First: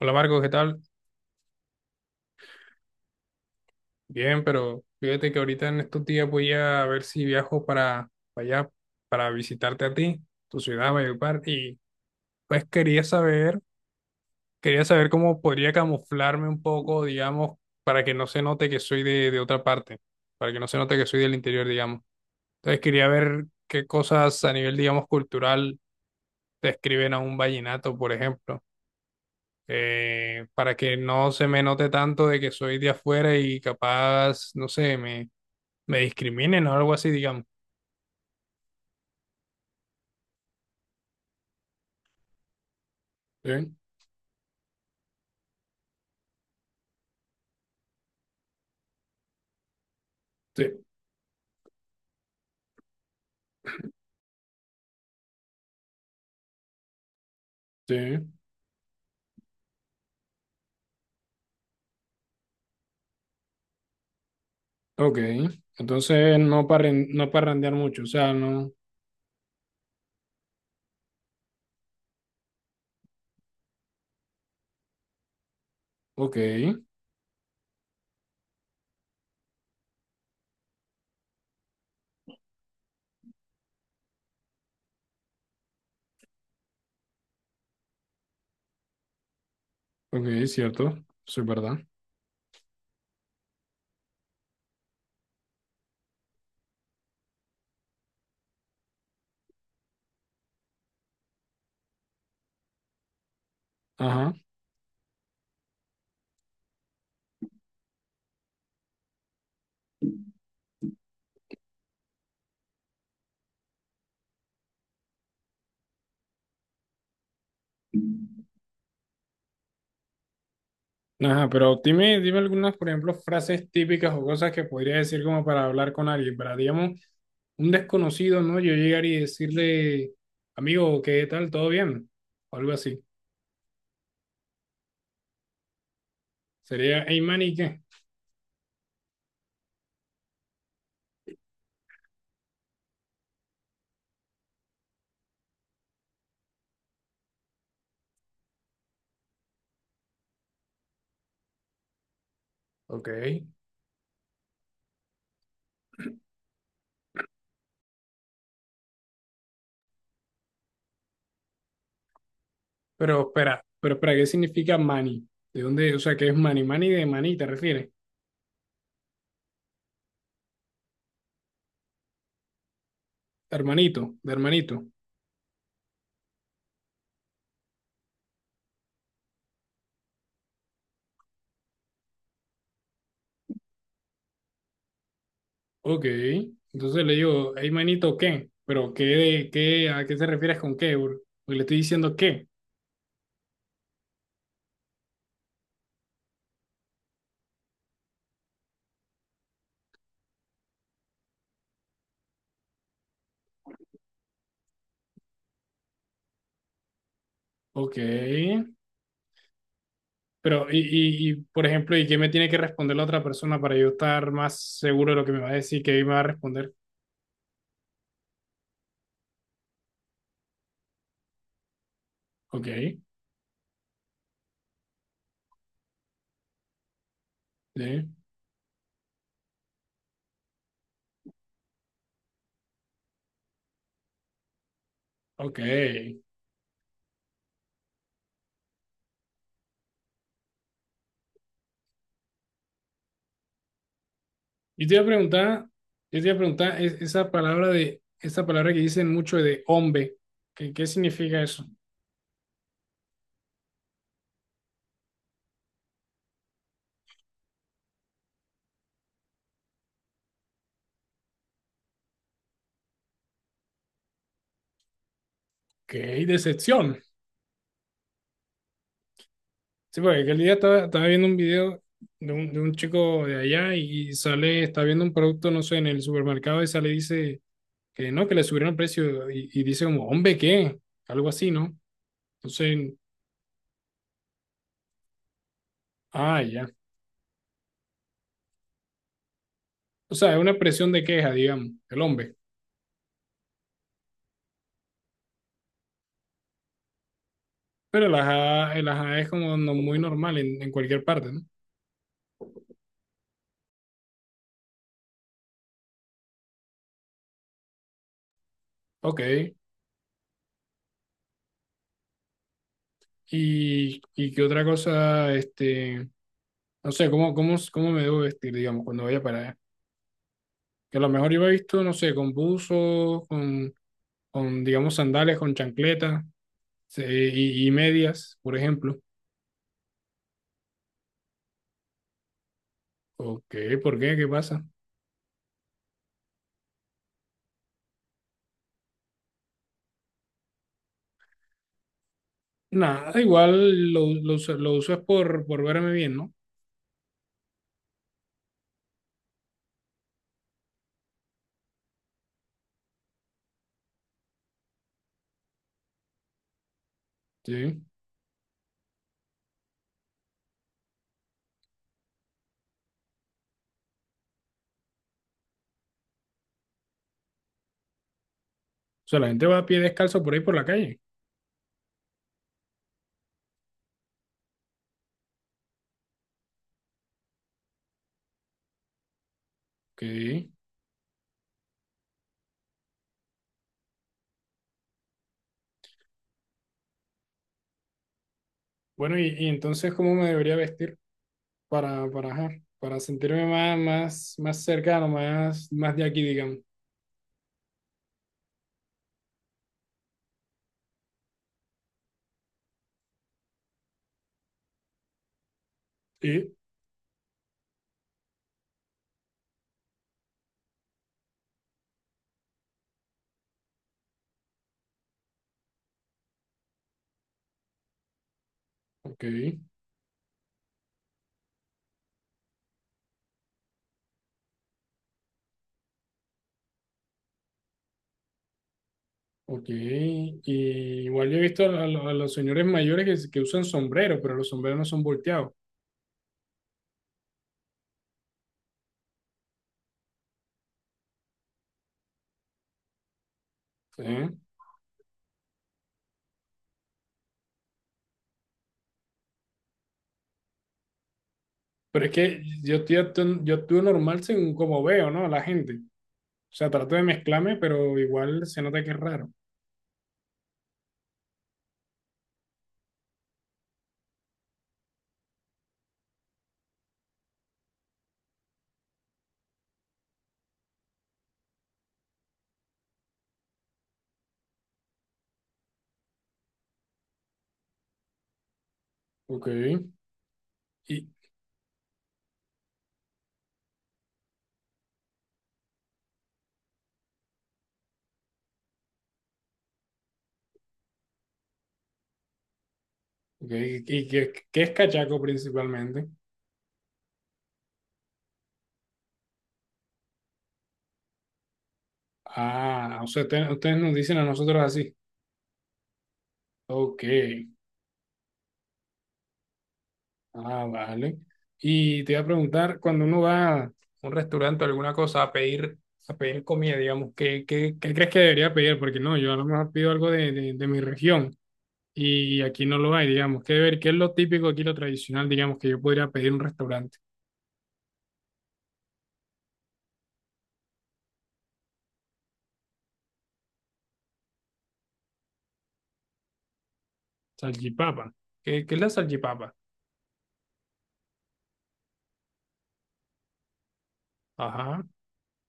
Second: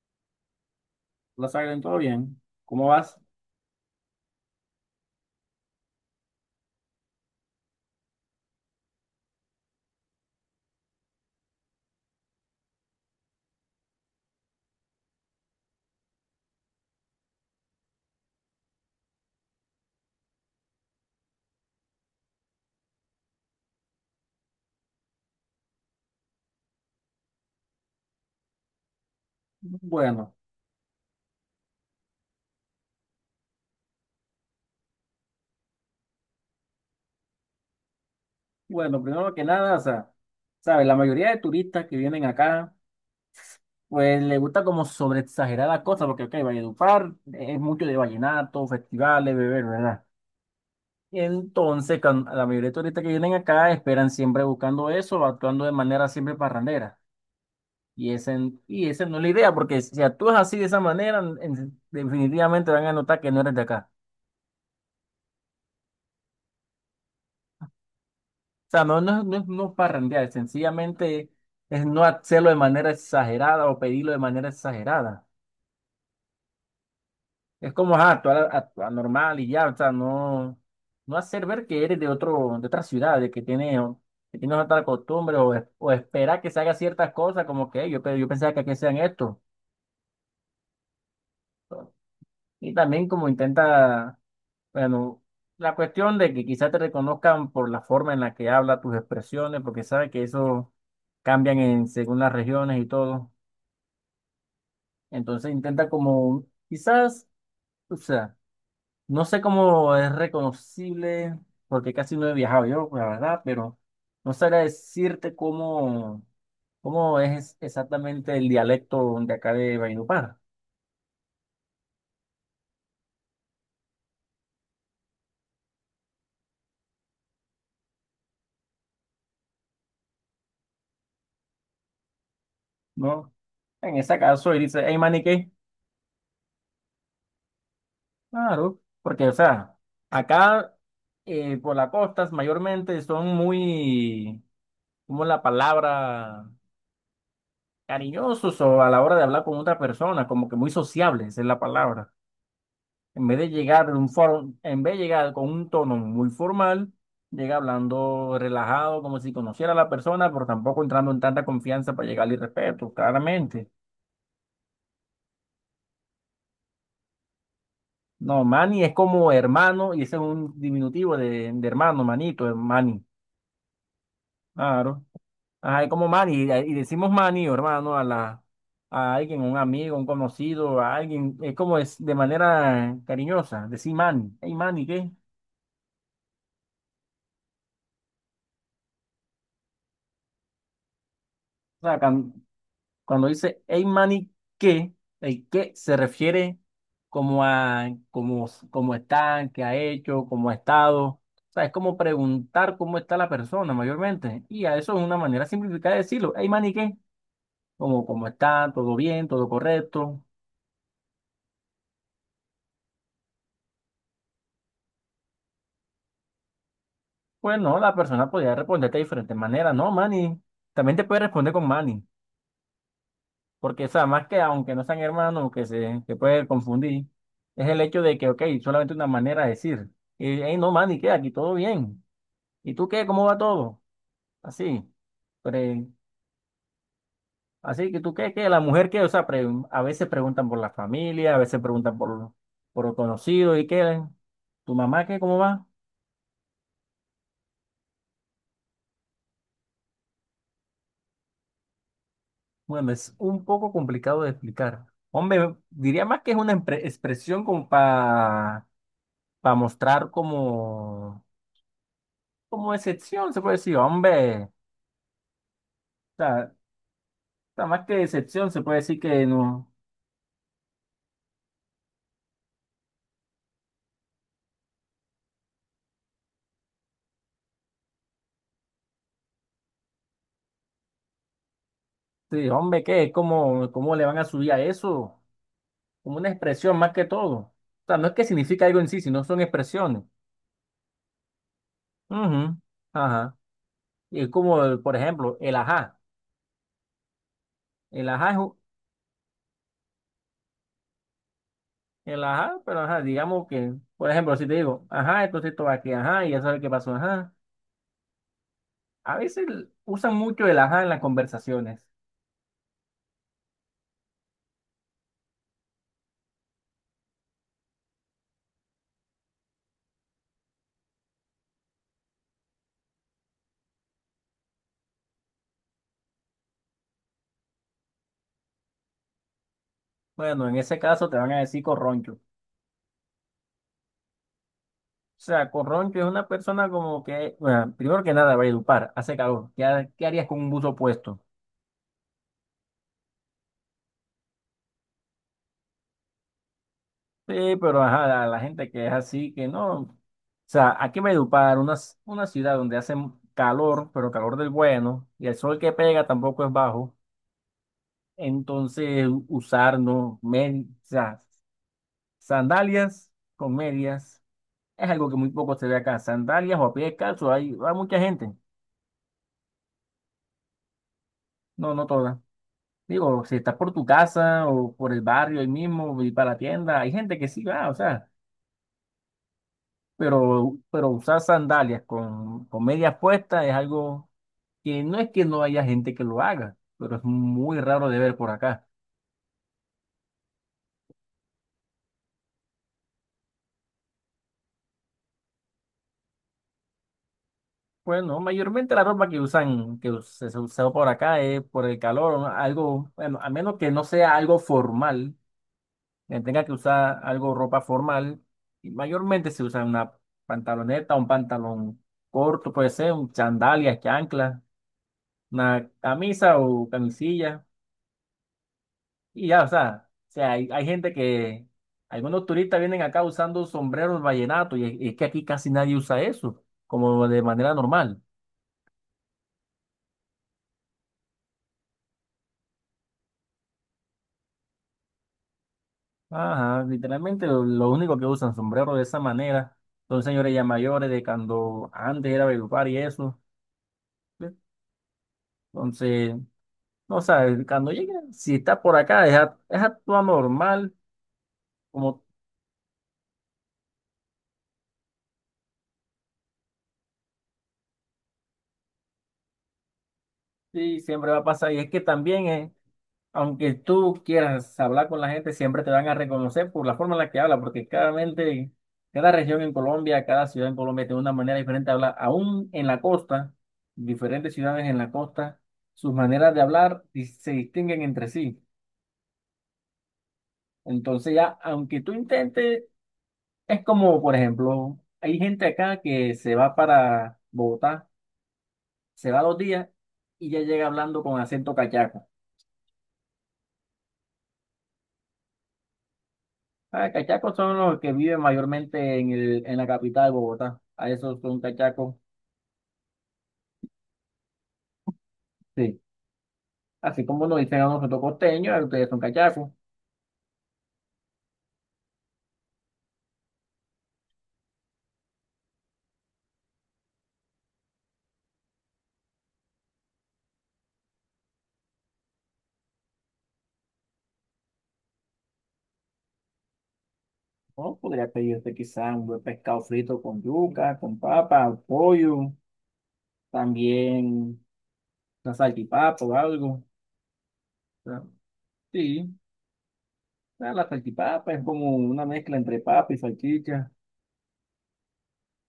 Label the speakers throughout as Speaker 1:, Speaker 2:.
Speaker 1: Hola Marco, ¿qué tal?
Speaker 2: La Sagren, ¿todo bien? ¿Cómo vas?
Speaker 1: Bien, pero fíjate que ahorita en estos días voy a ver si viajo para allá, para visitarte a ti, tu ciudad, Valledupar, y pues quería saber cómo podría camuflarme un poco, digamos, para que no se note que soy de otra parte, para que no se note que soy del interior, digamos. Entonces quería ver qué cosas a nivel, digamos, cultural describen a un vallenato, por ejemplo.
Speaker 2: Bueno,
Speaker 1: eh, para que no se me note tanto de que soy de afuera y capaz, no sé, me discriminen o algo así, digamos.
Speaker 2: bueno, primero que nada, o sea, sabes, la mayoría de turistas que vienen acá,
Speaker 1: Sí,
Speaker 2: pues les gusta como sobre exagerar las cosas, porque, ok, Valledupar es mucho de vallenato, festivales, beber, ¿verdad?
Speaker 1: sí,
Speaker 2: Y entonces, la mayoría de turistas que vienen acá esperan siempre buscando eso, actuando de manera siempre parrandera. Y
Speaker 1: sí.
Speaker 2: esa y esa no es la idea, porque si actúas así de esa manera, definitivamente van a notar que no eres de acá.
Speaker 1: Ok. Entonces, no, no parrandear mucho. O sea, no.
Speaker 2: Sea, no, no, no es no parrandear, sencillamente es no hacerlo de manera exagerada o pedirlo de manera exagerada.
Speaker 1: Ok.
Speaker 2: Es como ajá, actuar, actuar normal y ya, o sea, no, no hacer ver que eres de otro, de otra ciudad, de que tienes otra costumbre o esperar que se haga ciertas cosas como que "Ey, yo, yo pensaba que aquí sean esto".
Speaker 1: Ok, cierto. Eso es verdad.
Speaker 2: Y también como intenta, bueno, la cuestión de que quizás te reconozcan por la forma en la que habla tus expresiones, porque sabe que eso cambian en según las regiones y todo.
Speaker 1: Ajá.
Speaker 2: Entonces intenta como, quizás, o sea, no sé cómo es reconocible, porque casi no he viajado yo, la verdad, pero no sabría decirte cómo, cómo es exactamente el dialecto de acá de Valledupar,
Speaker 1: Ajá, pero dime, dime algunas, por ejemplo, frases típicas o cosas que podría decir como para hablar con alguien. Para, digamos, un desconocido, ¿no? Yo llegar y decirle, amigo, ¿qué tal? ¿Todo bien? O algo así.
Speaker 2: ¿no? En ese caso, él dice, hey, maniquí,
Speaker 1: Sería, hey, man, ¿y qué?
Speaker 2: claro, porque, o sea, acá por las costas mayormente son muy, como la palabra, cariñosos o a la hora de hablar con otra persona, como que muy sociables es la palabra.
Speaker 1: Ok.
Speaker 2: En vez de llegar de un en vez de llegar con un tono muy formal, llega hablando relajado, como si conociera a la persona, pero tampoco entrando en tanta confianza para llegar al respeto, claramente.
Speaker 1: Pero espera, ¿qué significa mani? ¿De dónde? O sea, ¿qué es mani? Mani de mani, ¿te refieres?
Speaker 2: No, Manny es como hermano, y ese es un diminutivo de hermano, manito, es Manny.
Speaker 1: Hermanito, de hermanito.
Speaker 2: Claro. Ajá, es como Manny, y decimos Manny o hermano a la, a alguien, un amigo, un conocido, a alguien, es como es de manera cariñosa, decir Manny, hey Manny, ¿qué?
Speaker 1: Ok. Entonces le digo, hey manito, ¿qué? Pero ¿qué, qué, a qué te refieres con qué, bro? Porque le estoy
Speaker 2: O sea,
Speaker 1: diciendo qué.
Speaker 2: cuando dice hey mani, ¿qué? El qué se refiere como a cómo, cómo está, qué ha hecho, cómo ha estado. O sea, es como preguntar cómo está la persona mayormente. Y a eso es una manera simplificada de decirlo. Hey mani, ¿qué?
Speaker 1: Ok.
Speaker 2: Como cómo está, todo bien, todo correcto.
Speaker 1: Pero, y, por ejemplo, ¿y qué me tiene que responder la otra persona para yo estar más seguro de lo que me va a decir, qué me va a responder?
Speaker 2: Pues no, la persona podría responderte de diferentes maneras. No, mani, también te puede responder con mani.
Speaker 1: Ok.
Speaker 2: Porque, o sea, más que aunque no sean hermanos, que se, que puede confundir, es el hecho
Speaker 1: Sí.
Speaker 2: de que, ok, solamente una manera de decir, y, hey, no, man, ¿y qué? Aquí todo bien. ¿Y tú qué? ¿Cómo va todo? Así.
Speaker 1: Ok.
Speaker 2: Pre- así que tú qué, que la mujer que, o sea, a veces preguntan por la familia, a veces preguntan por los conocidos y qué, ¿tu
Speaker 1: Yo te iba a
Speaker 2: mamá qué? ¿Cómo
Speaker 1: preguntar,
Speaker 2: va?
Speaker 1: yo te iba a preguntar esa palabra de, esa palabra que dicen mucho de hombre, ¿qué, qué significa eso?
Speaker 2: Bueno, es un poco complicado de explicar. Hombre, diría más que es una expresión como para mostrar como... como decepción, se puede decir, hombre. O
Speaker 1: Que hay
Speaker 2: sea,
Speaker 1: decepción.
Speaker 2: está más que decepción, se puede decir que no.
Speaker 1: Sí, porque aquel día estaba, estaba viendo un video de un chico de allá y sale, está viendo un producto, no sé, en el supermercado y sale y dice que no, que le subieron el precio y dice como, hombre, ¿qué? Algo así, ¿no?
Speaker 2: Sí, hombre,
Speaker 1: Entonces,
Speaker 2: ¿qué? ¿Cómo, cómo le van a subir a eso? Como una
Speaker 1: ah, ya.
Speaker 2: expresión más que todo. O sea, no es que significa algo en sí, sino son expresiones.
Speaker 1: O sea, es una expresión de queja, digamos, el hombre.
Speaker 2: Ujú, ajá. Y es como, por ejemplo, el ajá.
Speaker 1: Pero
Speaker 2: El ajá es un-
Speaker 1: el ajá es como muy normal en cualquier parte, ¿no?
Speaker 2: el ajá, pero ajá, digamos que, por ejemplo, si te digo, ajá, entonces esto va aquí, ajá, y ya sabes qué pasó, ajá. A veces
Speaker 1: Ok.
Speaker 2: usan mucho el ajá en las conversaciones.
Speaker 1: Y qué otra cosa, este, no sé, ¿cómo, cómo, cómo me debo vestir, digamos, cuando vaya para allá? Que a lo mejor iba visto, no sé, con buzos, con, digamos, sandales, con chancletas sí, y medias, por ejemplo.
Speaker 2: Bueno, en ese caso te van a decir corroncho.
Speaker 1: ¿O qué? ¿Por qué? ¿Qué pasa?
Speaker 2: O sea, Corroncho es una persona como que, bueno, primero que nada, Valledupar, hace calor. ¿Qué, qué harías con un buzo puesto?
Speaker 1: Nada, igual lo uso es por verme bien, ¿no?
Speaker 2: Sí, pero ajá, la gente que es así, que no. O sea, aquí en Valledupar, una, una ciudad donde hace calor, pero calor del bueno, y el sol que pega tampoco es bajo.
Speaker 1: Sí.
Speaker 2: Entonces, usar, no, o sea, sandalias con medias es algo que muy poco se ve acá. Sandalias o a pie descalzo, hay mucha gente.
Speaker 1: O sea, la gente va a pie descalzo por ahí por la calle.
Speaker 2: No, no todas. Digo, si estás por tu casa o por el barrio ahí mismo y para la tienda, hay gente que sí va, o sea,
Speaker 1: Ok.
Speaker 2: pero usar sandalias con medias puestas es algo que no es que no haya gente que lo haga, pero es muy raro de ver por acá.
Speaker 1: Bueno, y entonces, ¿cómo me debería vestir? Para, ajá, para sentirme más, más, más cercano, más, más de aquí, digamos.
Speaker 2: Bueno, mayormente la ropa que usan, que se usa por acá es por el calor, ¿no? Algo, bueno, a menos que no sea algo formal, que tenga
Speaker 1: Y,
Speaker 2: que usar algo ropa formal, y mayormente se usa una pantaloneta, un pantalón corto, puede ser, un sandalias que ancla una camisa o camisilla
Speaker 1: ok,
Speaker 2: y ya, o sea, hay gente que, algunos turistas vienen acá usando sombreros vallenatos y es que aquí casi nadie usa eso, como de manera normal.
Speaker 1: ok. Y igual yo he visto a, a los señores mayores que, que usan sombrero, pero los sombreros no son volteados.
Speaker 2: Ajá, literalmente lo único que usan sombreros de esa manera son señores ya mayores de cuando antes era Valledupar y eso.
Speaker 1: ¿Sí?
Speaker 2: Entonces, no sabes, cuando llegue, si está por acá, es, es actúa normal, como
Speaker 1: Pero es que yo, yo actúo normal según como veo, ¿no? A la gente. O sea, trato de mezclarme, pero igual se nota que es raro.
Speaker 2: sí, siempre va a pasar. Y es que también es aunque tú quieras hablar con la gente, siempre te van a reconocer por la forma en la que habla, porque claramente cada región en Colombia, cada ciudad en Colombia tiene una manera diferente de hablar. Aún en la costa, diferentes ciudades en la costa, sus maneras de hablar se distinguen entre sí.
Speaker 1: Ok. ¿Y,
Speaker 2: Entonces ya, aunque tú intentes, es como, por ejemplo, hay gente acá que se va para Bogotá, se va dos días y ya llega hablando con acento cachaco.
Speaker 1: ok, y qué, qué es cachaco principalmente?
Speaker 2: Ah, cachacos son los que viven mayormente en el, en la capital de Bogotá. A esos son cachacos.
Speaker 1: Ah, o sea, ustedes nos dicen a nosotros así.
Speaker 2: Sí.
Speaker 1: Ok.
Speaker 2: Así como nos dicen a nosotros costeños, a ustedes son cachacos.
Speaker 1: Ah, vale. Y te iba a preguntar, cuando uno va a un restaurante o alguna cosa a pedir comida, digamos, ¿qué, qué, qué crees que debería pedir? Porque no, yo a lo mejor pido algo de mi región y aquí no lo hay, digamos. ¿Qué ver? ¿Qué es lo típico aquí, lo tradicional, digamos, que yo podría pedir en un restaurante?
Speaker 2: ¿No? Podría pedirte quizás un buen pescado frito con yuca, con papa, pollo, también una salchipapa o algo. O sea,
Speaker 1: Salchipapa. ¿Qué, qué es la
Speaker 2: sí,
Speaker 1: salchipapa?
Speaker 2: o sea, la salchipapa es como una mezcla entre papa y salchicha.
Speaker 1: Ajá.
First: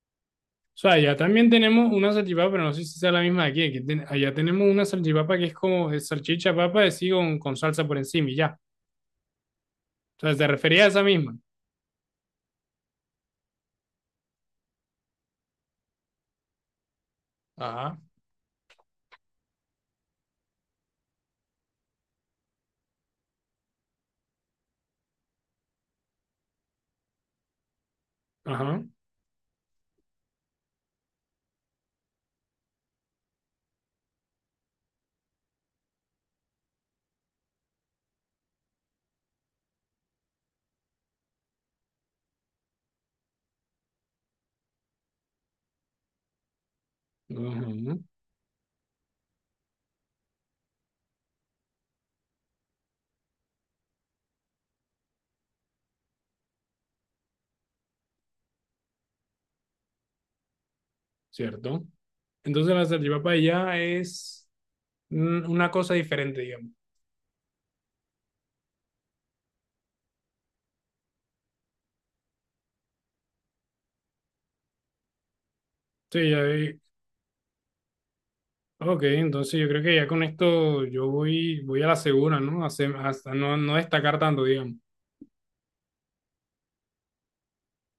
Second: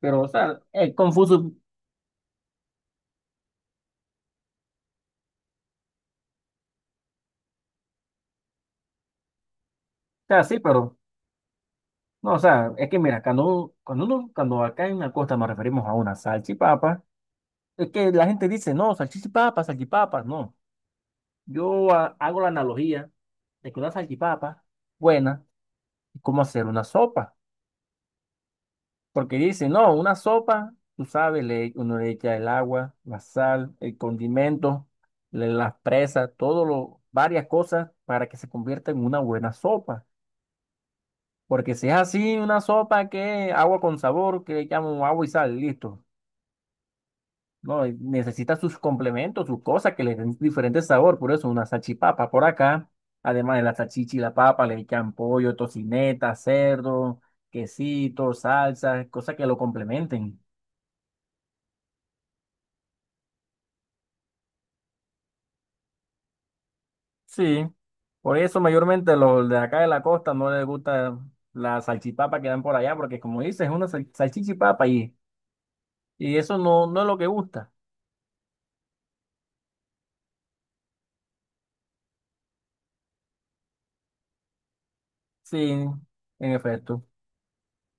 Speaker 2: Pero, o sea,
Speaker 1: O sea,
Speaker 2: es
Speaker 1: allá
Speaker 2: confuso.
Speaker 1: también
Speaker 2: O
Speaker 1: tenemos una salchipapa, pero no sé si sea la misma de aquí. Allá tenemos una salchipapa que es como salchicha papa de sí con salsa por encima y ya. O sea,
Speaker 2: sea,
Speaker 1: te
Speaker 2: sí,
Speaker 1: refería a
Speaker 2: pero.
Speaker 1: esa misma.
Speaker 2: No, o sea, es que mira, cuando, cuando uno, cuando acá en la costa nos referimos a una salchipapa. Es
Speaker 1: Ajá.
Speaker 2: que la gente dice, no, salchichipapas, salchipapas, no. Yo hago la analogía de que una salchipapa buena es como hacer una sopa.
Speaker 1: Ajá,
Speaker 2: Porque dice, no, una sopa, tú sabes, le, uno le echa el agua, la sal, el condimento, las presas, todo lo, varias cosas para que se convierta en una buena sopa. Porque si es así, una sopa que agua con sabor, que le llaman agua y sal, listo. No, y
Speaker 1: ajá,
Speaker 2: necesita sus complementos, sus cosas que le den diferente sabor, por eso una salchipapa por acá, además de la salchicha y la papa, le echan pollo, tocineta, cerdo, quesito, salsa, cosas que lo complementen.
Speaker 1: cierto. Entonces la salchipapa ya es una cosa diferente, digamos.
Speaker 2: Sí, por eso mayormente los de acá de la costa no les gusta la salchipapa que dan por allá, porque como dices, es una salchicha y papa
Speaker 1: Sí,
Speaker 2: y
Speaker 1: ya
Speaker 2: eso
Speaker 1: vi.
Speaker 2: no, no es lo que gusta.
Speaker 1: Ok, entonces yo creo que ya con esto yo voy, voy a la segura, ¿no? A, hasta no, no destacar tanto, digamos.
Speaker 2: Sí, en efecto.